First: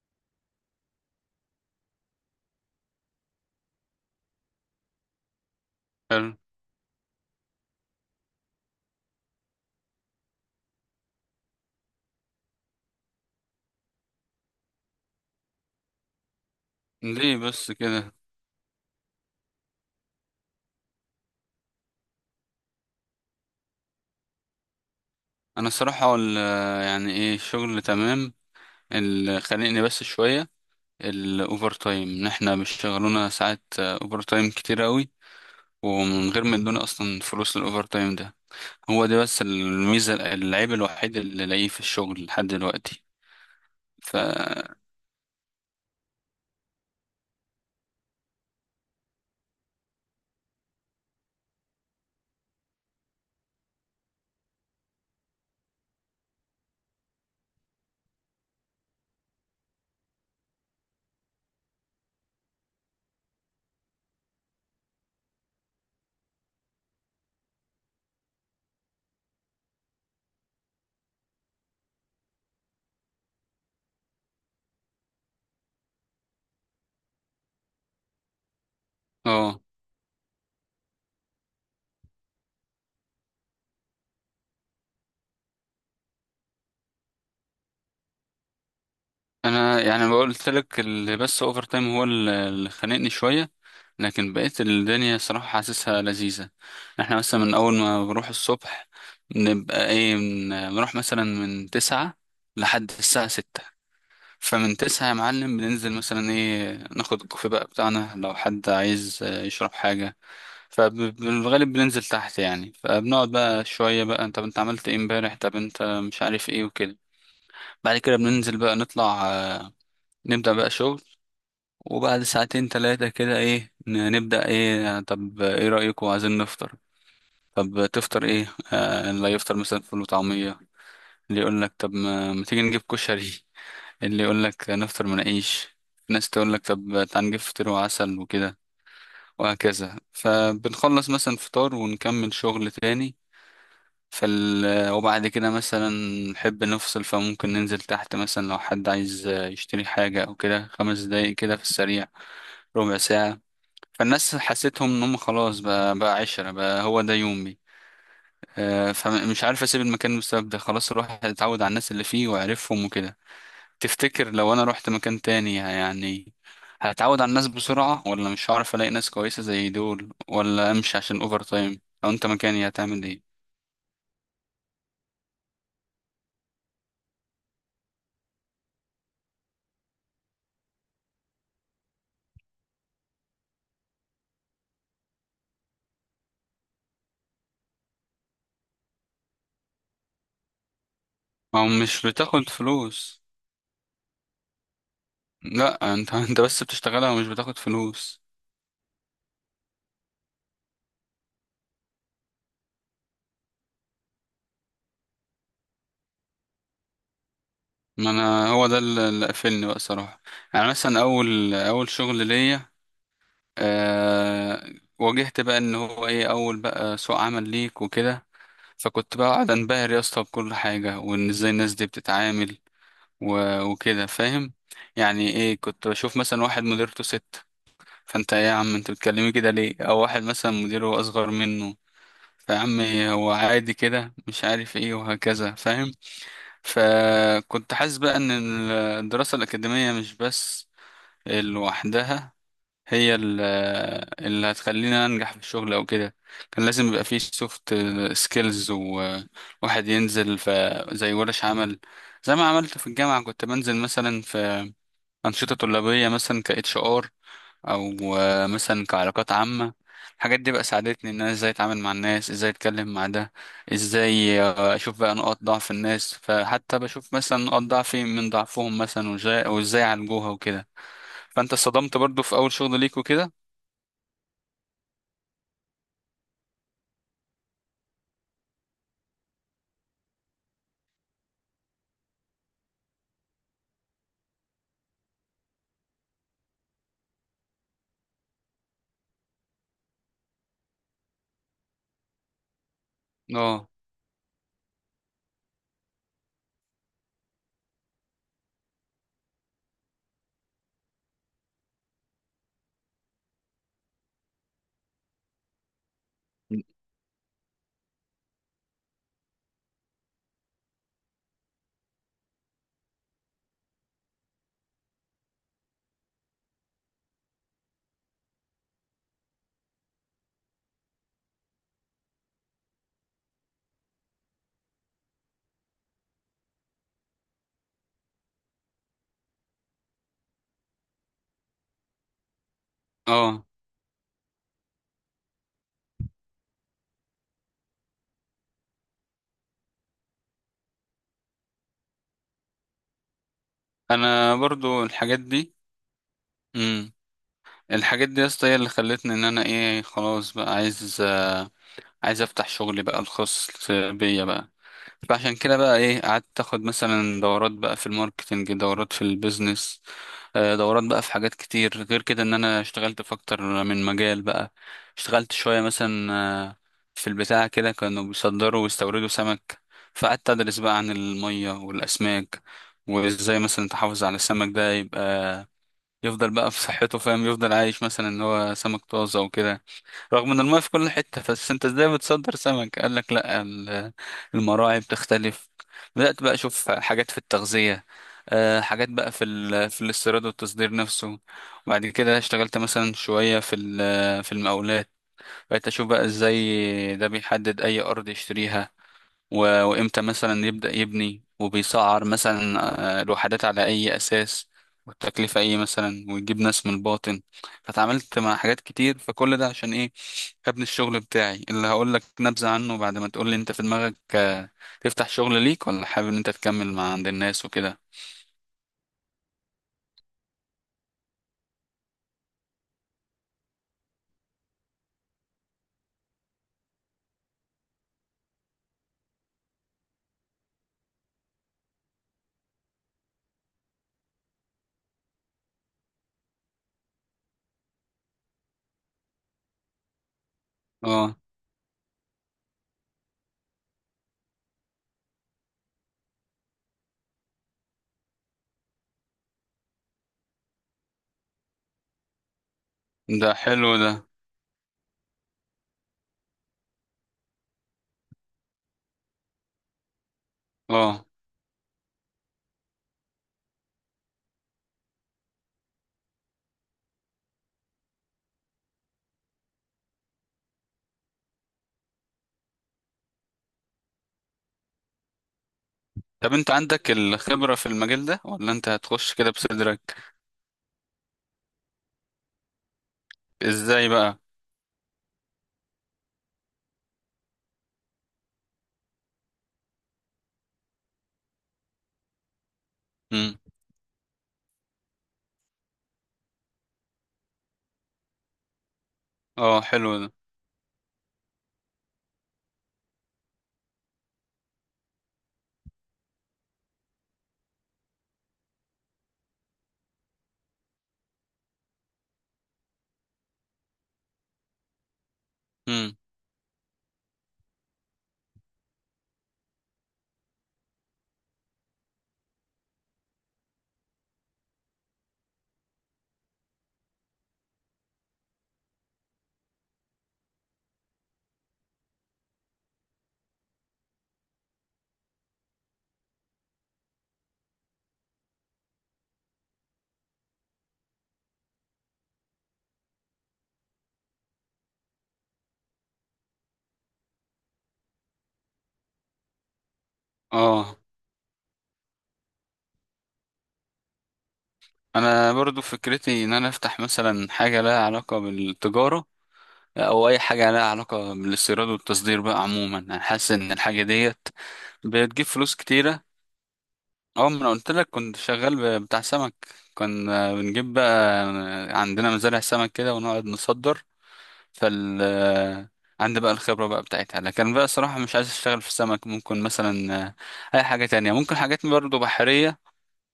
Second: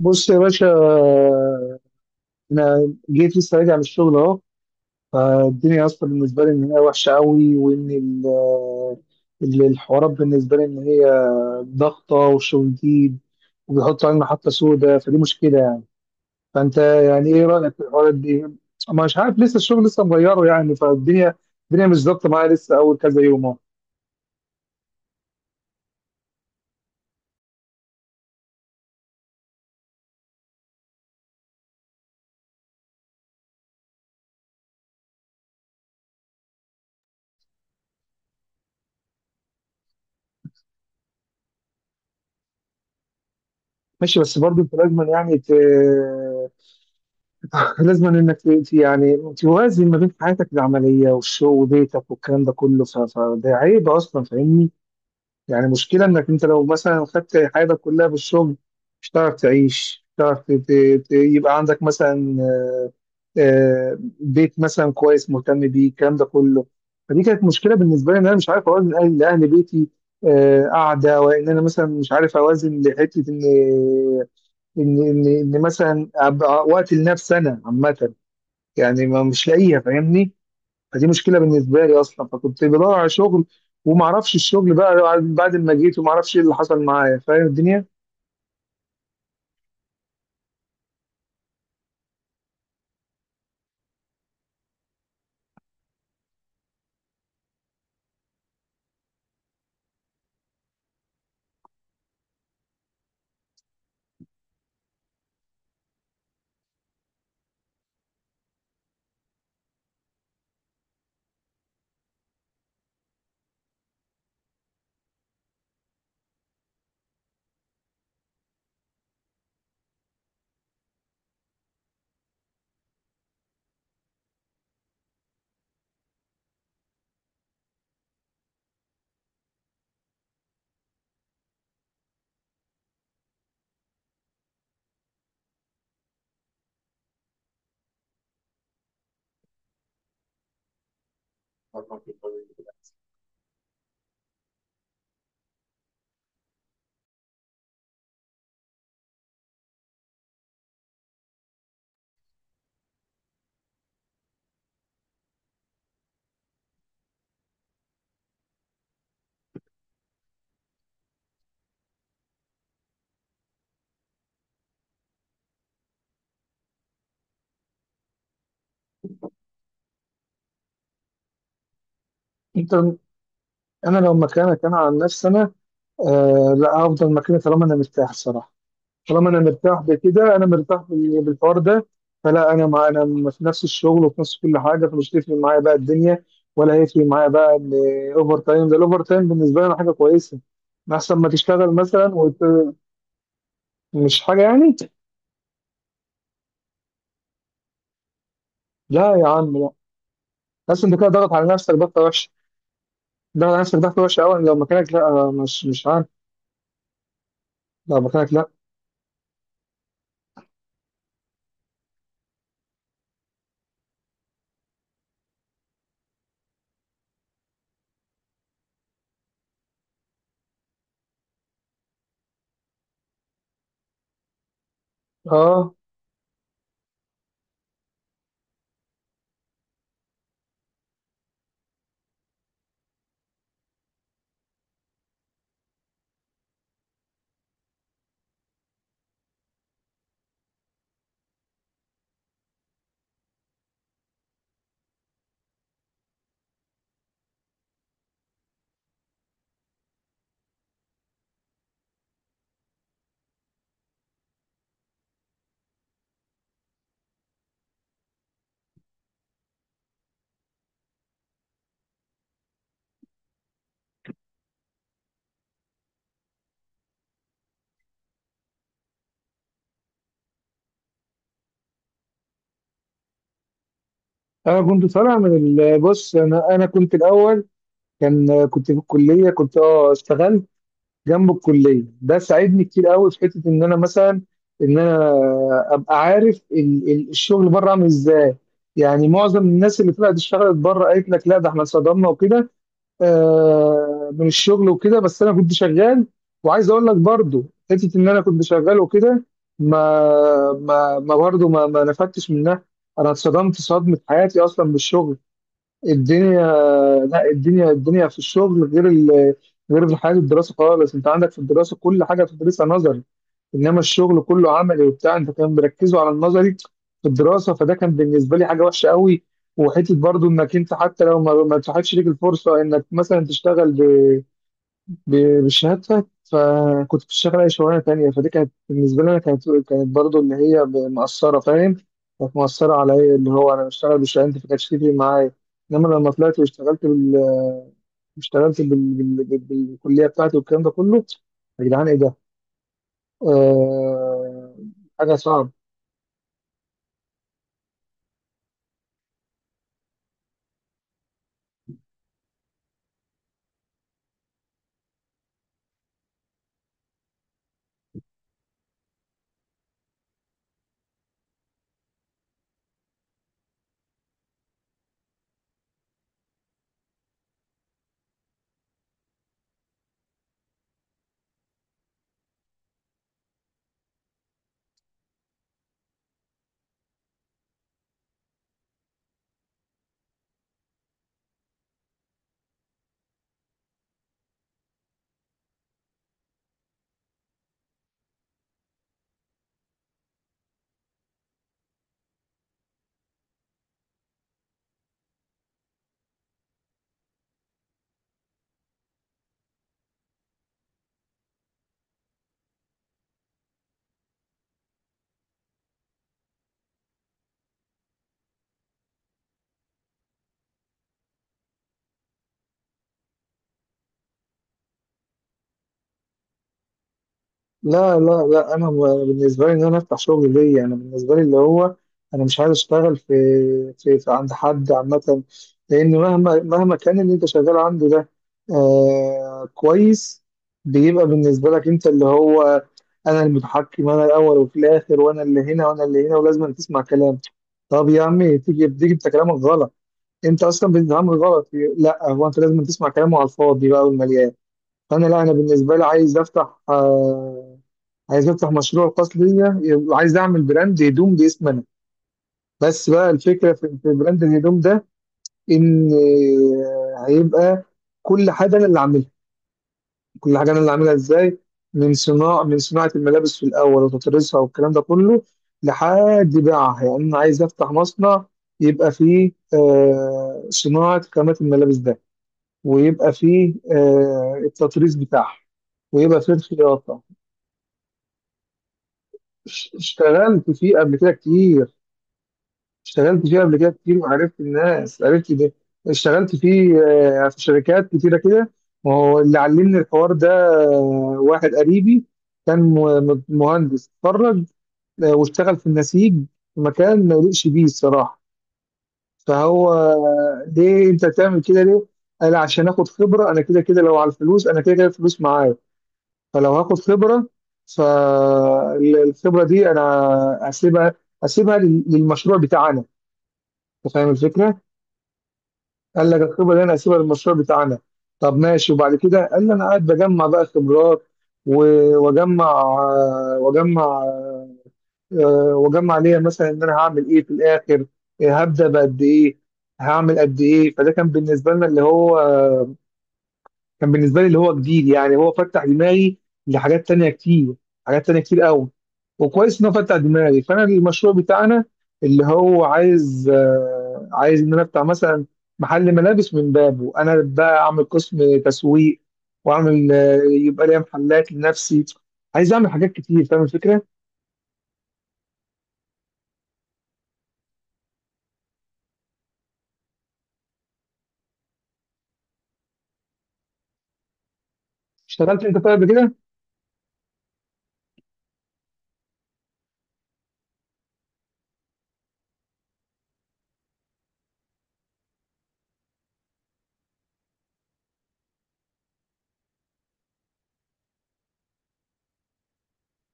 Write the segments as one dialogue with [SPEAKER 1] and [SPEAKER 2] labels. [SPEAKER 1] بص يا باشا، انا جيت لسه راجع من الشغل اهو. فالدنيا اصلا
[SPEAKER 2] حلو.
[SPEAKER 1] بالنسبه لي ان هي وحشه قوي، وان الحوارات بالنسبه لي ان هي ضغطه وشغل جديد، وبيحطوا علينا محطه سوداء، فدي مشكله يعني. فانت يعني
[SPEAKER 2] ليه
[SPEAKER 1] ايه
[SPEAKER 2] بس
[SPEAKER 1] رايك في
[SPEAKER 2] كده؟
[SPEAKER 1] الحوارات دي؟ ما مش عارف، لسه الشغل لسه مغيره يعني فالدنيا. الدنيا مش ظابطه معايا لسه اول كذا يوم اهو.
[SPEAKER 2] انا الصراحه يعني ايه، الشغل تمام. اللي خانقني بس شويه الاوفر تايم، ان احنا بيشتغلونا ساعات اوفر تايم كتير قوي، ومن غير ما يدونا اصلا فلوس الاوفر تايم ده. هو ده بس الميزه، العيب الوحيد اللي لاقيه في الشغل لحد دلوقتي. ف
[SPEAKER 1] ماشي، بس برضه انت لازم يعني لازم انك يعني توازن ما بين حياتك العمليه والشغل وبيتك والكلام ده كله، فده عيب اصلا فاهمني. يعني مشكله انك انت لو مثلا خدت حياتك كلها في الشغل، مش هتعرف تعيش، مش هتعرف يبقى عندك مثلا بيت مثلا كويس مهتم بيه الكلام ده كله. فدي كانت مشكله بالنسبه لي ان انا مش عارف اوازن اهل لاهل بيتي، قاعده، وان انا مثلا مش عارف اوازن لحته ان ان ان إن مثلا أبقى وقت لنفسي انا عامه، يعني ما مش
[SPEAKER 2] اه
[SPEAKER 1] لاقيها فاهمني. فدي مشكله بالنسبه لي اصلا، فكنت بدور على شغل، وما اعرفش الشغل بقى بعد ما جيت، وما اعرفش ايه اللي حصل معايا فاهم الدنيا.
[SPEAKER 2] انا يعني قلت لك اللي بس اوفر تايم هو اللي خانقني شويه، لكن بقيت الدنيا صراحه حاسسها لذيذه. احنا مثلا من اول ما بنروح الصبح، نبقى ايه، بنروح مثلا من تسعة لحد الساعه ستة. فمن تسعة يا معلم بننزل مثلا ايه، ناخد الكوفي بقى بتاعنا لو حد عايز يشرب حاجه. فبالغالب بننزل تحت يعني، فبنقعد بقى شويه بقى: طب انت عملت ايه امبارح، طب انت مش عارف ايه، وكده. بعد كده بننزل بقى، نطلع نبدأ بقى شغل. وبعد ساعتين تلاتة كده ايه نبدأ ايه، طب ايه رأيكم، عايزين نفطر؟ طب تفطر ايه؟ آه اللي يفطر مثلا فول وطعمية، اللي يقول لك طب ما تيجي نجيب كشري، اللي يقول لك نفطر مناقيش، ناس تقول لك طب تعال نجيب فطير وعسل وكده. وهكذا. فبنخلص مثلا فطار ونكمل شغل تاني. وبعد كده مثلا نحب نفصل، فممكن ننزل تحت مثلا لو حد عايز يشتري حاجة أو كده، خمس دقايق كده في السريع، ربع ساعة. فالناس حسيتهم ان هم خلاص بقى، عشرة بقى هو ده يومي. فمش عارف اسيب المكان بسبب ده، خلاص الواحد اتعود على الناس اللي فيه وعرفهم وكده. تفتكر لو انا رحت مكان تاني يعني هتعود على الناس بسرعة، ولا مش هعرف الاقي ناس كويسة زي دول، ولا امشي عشان اوفر تايم؟ لو انت مكاني
[SPEAKER 1] انت،
[SPEAKER 2] هتعمل ايه؟
[SPEAKER 1] انا لو مكانك، انا عن نفسي انا، آه لا هفضل مكاني طالما انا مرتاح الصراحه. طالما انا مرتاح بكده، انا مرتاح بالحوار ده. فلا، انا مع انا في نفس الشغل وفي نفس كل حاجه، فمش هتفرق معايا بقى الدنيا، ولا هيفرق معايا بقى الاوفر تايم ده. الاوفر تايم بالنسبه لي أنا حاجه كويسه، احسن ما
[SPEAKER 2] ما هو
[SPEAKER 1] تشتغل
[SPEAKER 2] مش
[SPEAKER 1] مثلا
[SPEAKER 2] بتاخد
[SPEAKER 1] وت-
[SPEAKER 2] فلوس.
[SPEAKER 1] مش حاجه يعني.
[SPEAKER 2] لا انت انت بس بتشتغلها ومش بتاخد فلوس.
[SPEAKER 1] لا يا عم لا، بس انت كده ضغط على نفسك ضغطه وحشه. ضغط على نفسك ضغطه وحشه قوي، لو مكانك لا، مش عارف. لو
[SPEAKER 2] ما
[SPEAKER 1] مكانك لا.
[SPEAKER 2] انا هو ده اللي قفلني بقى صراحة. يعني مثلا اول شغل ليا، آه، واجهت بقى ان هو ايه، اول بقى سوق عمل ليك وكده. فكنت بقى قاعد انبهر يا اسطى بكل حاجه، وان ازاي الناس دي بتتعامل وكده، فاهم؟ يعني ايه،
[SPEAKER 1] اه.
[SPEAKER 2] كنت بشوف مثلا واحد مديرته ست، فانت إيه يا عم انت بتكلمي كده ليه؟ او واحد مثلا مديره اصغر منه، فعم، هو عادي كده، مش عارف ايه وهكذا، فاهم؟ فكنت حاسس بقى ان الدراسه الاكاديميه مش بس لوحدها هي ال- اللي هتخليني انجح في الشغل او كده. كان لازم يبقى فيه سوفت سكيلز، وواحد ينزل في زي ورش عمل. زي ما عملت في الجامعة، كنت بنزل مثلا في أنشطة طلابية مثلا ك اتش ار، او مثلا كعلاقات عامة. الحاجات دي بقى ساعدتني ان انا ازاي اتعامل مع الناس، ازاي اتكلم مع ده، ازاي اشوف بقى نقاط ضعف الناس، فحتى بشوف مثلا نقاط ضعفي من ضعفهم مثلا، وازاي عالجوها وكده. فانت اتصدمت برضو في اول شغل ليك وكده؟
[SPEAKER 1] انا كنت طالع بص انا كنت الاول، كنت في الكليه، كنت اه اشتغلت جنب الكليه، ده ساعدني كتير قوي في حته ان انا مثلا، ان انا ابقى عارف الشغل بره عامل ازاي. يعني معظم الناس اللي طلعت اشتغلت بره قالت لك لا، ده احنا اتصدمنا وكده
[SPEAKER 2] اه.
[SPEAKER 1] من الشغل وكده، بس انا كنت شغال. وعايز اقول لك برضو، حته ان انا كنت شغال وكده، ما ما ما برضو ما نفدتش منها. انا اتصدمت صدمه حياتي اصلا بالشغل. الدنيا، لا الدنيا، الدنيا في الشغل غير ال... غير في حياه الدراسه خالص. انت عندك في الدراسه كل حاجه بتدرسها نظري، انما الشغل كله عملي وبتاع. انت كان بيركزوا على النظري في الدراسه، فده كان بالنسبه لي حاجه وحشه قوي. وحته برضو انك انت حتى لو ما اتاحتش ليك الفرصه انك مثلا تشتغل بشهادتك، فكنت بتشتغل اي شغلانه تانيه، فدي كانت بالنسبه لي انا، كانت كانت اللي هي مأثره فاهم. كانت مأثره على ايه اللي
[SPEAKER 2] اه
[SPEAKER 1] هو انا بشتغل بشهادتي، فكانتش تفرق معايا. انما لما طلعت واشتغلت بال... اشتغلت بالكليه بتاعتي والكلام ده كله، يا جدعان ايه ده؟
[SPEAKER 2] انا
[SPEAKER 1] آه...
[SPEAKER 2] برضو
[SPEAKER 1] حاجه
[SPEAKER 2] الحاجات
[SPEAKER 1] صعبه.
[SPEAKER 2] دي. امم الحاجات دي يا اسطى هي اللي خلتني ان انا ايه، خلاص بقى عايز عايز افتح شغلي بقى الخاص بيا بقى. فعشان كده بقى ايه، قعدت اخد مثلا دورات بقى في الماركتنج، دورات في البيزنس، دورات بقى في حاجات كتير. غير كده ان انا اشتغلت في اكتر من مجال بقى. اشتغلت شوية مثلا في البتاع كده كانوا بيصدروا ويستوردوا سمك، فقعدت ادرس بقى عن المية والاسماك، وازاي مثلا تحافظ على السمك ده يبقى يفضل بقى في صحته، فاهم، يفضل عايش مثلا ان هو سمك طازة وكده. رغم ان الماء في كل حتة، بس انت ازاي بتصدر سمك؟ قال لك لا، المراعي بتختلف. بدأت بقى اشوف حاجات في التغذية، حاجات بقى في الاستيراد والتصدير نفسه. وبعد كده اشتغلت مثلا شوية في المقاولات. بقيت اشوف بقى ازاي ده بيحدد اي ارض يشتريها وامتى مثلا يبدأ يبني، وبيسعر مثلا الوحدات على اي اساس، والتكلفة ايه مثلا، ويجيب ناس من الباطن. فتعاملت مع حاجات كتير. فكل ده عشان ايه؟ ابن الشغل بتاعي اللي هقول لك نبذة عنه بعد ما تقول لي انت في دماغك تفتح شغل ليك، ولا حابب ان انت تكمل مع عند الناس وكده.
[SPEAKER 1] لا انا بالنسبه لي ان انا افتح شغل ليا، انا بالنسبه لي اللي هو، انا مش عايز اشتغل في عند حد عامه. لان مهما كان اللي انت شغال عنده ده، آه كويس، بيبقى بالنسبه لك انت اللي هو، انا المتحكم انا الاول وفي الاخر، وانا اللي هنا وانا اللي هنا، ولازم أن تسمع كلام. طب يا عمي، تيجي انت كلامك غلط، انت اصلا بتتعامل
[SPEAKER 2] اه
[SPEAKER 1] غلط. لا، هو انت لازم تسمع كلامه على الفاضي بقى والمليان. فانا لا انا بالنسبه لي عايز افتح آه، عايز افتح مشروع خاص ليا، وعايز اعمل براند هدوم باسم انا. بس بقى
[SPEAKER 2] ده
[SPEAKER 1] الفكره في
[SPEAKER 2] حلو ده.
[SPEAKER 1] في براند الهدوم ده، ان هيبقى كل حاجه انا اللي عاملها. كل حاجه انا اللي عاملها
[SPEAKER 2] اه
[SPEAKER 1] ازاي، من صناعه الملابس في الاول وتطريزها والكلام ده كله لحد بيعها. يعني انا عايز افتح مصنع، يبقى فيه صناعه خامات الملابس ده، ويبقى فيه التطريز بتاعها، ويبقى
[SPEAKER 2] طب
[SPEAKER 1] فيه
[SPEAKER 2] انت عندك
[SPEAKER 1] الخياطه.
[SPEAKER 2] الخبرة في المجال ده ولا انت هتخش كده بصدرك؟
[SPEAKER 1] اشتغلت فيه قبل كده كتير. اشتغلت فيه قبل كده
[SPEAKER 2] ازاي
[SPEAKER 1] كتير،
[SPEAKER 2] بقى؟
[SPEAKER 1] وعرفت الناس، عرفت ده. اشتغلت فيه في شركات كتيرة كده، وهو اللي علمني الحوار ده. آه، واحد قريبي كان م-
[SPEAKER 2] امم
[SPEAKER 1] مهندس اتخرج، واشتغل في النسيج في مكان ما يليقش بيه الصراحة.
[SPEAKER 2] اه
[SPEAKER 1] فهو
[SPEAKER 2] حلو ده.
[SPEAKER 1] آه، ليه انت تعمل كده ليه؟ قال عشان اخد خبرة، انا كده كده لو على الفلوس انا كده كده الفلوس معايا، فلو هاخد خبرة، فالخبرة دي انا هسيبها هسيبها للمشروع بتاعنا. انت فاهم الفكرة؟
[SPEAKER 2] امم
[SPEAKER 1] قال لك الخبره اللي انا هسيبها للمشروع بتاعنا. طب ماشي. وبعد كده قال لي انا قاعد بجمع بقى خبرات، واجمع واجمع ليا مثلا ان انا هعمل ايه في الاخر، هبدا بقد ايه، هعمل قد ايه. فده كان بالنسبه لنا اللي هو، كان بالنسبه لي اللي هو جديد، يعني هو فتح دماغي لحاجات تانية كتير، حاجات تانية كتير قوي. وكويس ان هو فتح دماغي، فانا المشروع بتاعنا اللي هو عايز آه، عايز ان انا افتح مثلا محل ملابس، من بابه انا بقى اعمل قسم تسويق، واعمل يبقى
[SPEAKER 2] اه
[SPEAKER 1] ليا محلات لنفسي. عايز اعمل حاجات كتير فاهم الفكره.
[SPEAKER 2] انا برضو فكرتي ان انا افتح مثلا حاجة لها علاقة بالتجارة، او اي حاجة لها علاقة بالاستيراد والتصدير بقى عموما. انا حاسس ان الحاجة ديت بتجيب
[SPEAKER 1] اشتغلت
[SPEAKER 2] فلوس
[SPEAKER 1] انت طيب قبل
[SPEAKER 2] كتيرة.
[SPEAKER 1] كده؟
[SPEAKER 2] اه ما انا قلت لك كنت شغال بتاع سمك. كنا بنجيب بقى، عندنا مزارع سمك كده ونقعد نصدر. فال عندي بقى الخبرة بقى بتاعتها، لكن بقى صراحة مش عايز اشتغل في السمك. ممكن مثلا اي حاجة تانية، ممكن حاجات برضه بحرية،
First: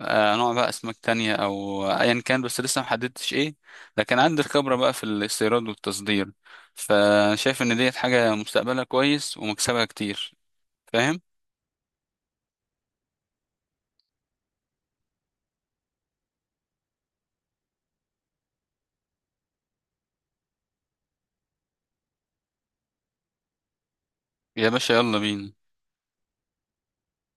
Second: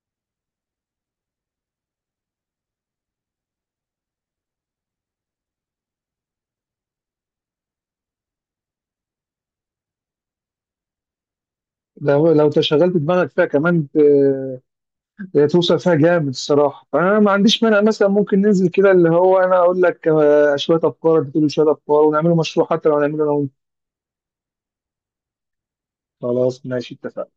[SPEAKER 2] نوع بقى اسماك تانية او ايا كان، بس لسه محددتش ايه. لكن عندي الخبرة بقى في الاستيراد والتصدير. فشايف ان ديت حاجة مستقبلها كويس ومكسبها كتير، فاهم؟
[SPEAKER 1] لو تشغلت دماغك فيها كمان، هي توصل فيها جامد الصراحه. فانا ما عنديش مانع، مثلا ممكن ننزل كده اللي هو، انا اقول لك شويه افكار، انت تقول لي شويه افكار، ونعمله مشروع، حتى لو هنعمله انا وانت.
[SPEAKER 2] يا باشا يلا بينا.
[SPEAKER 1] خلاص ماشي اتفقنا.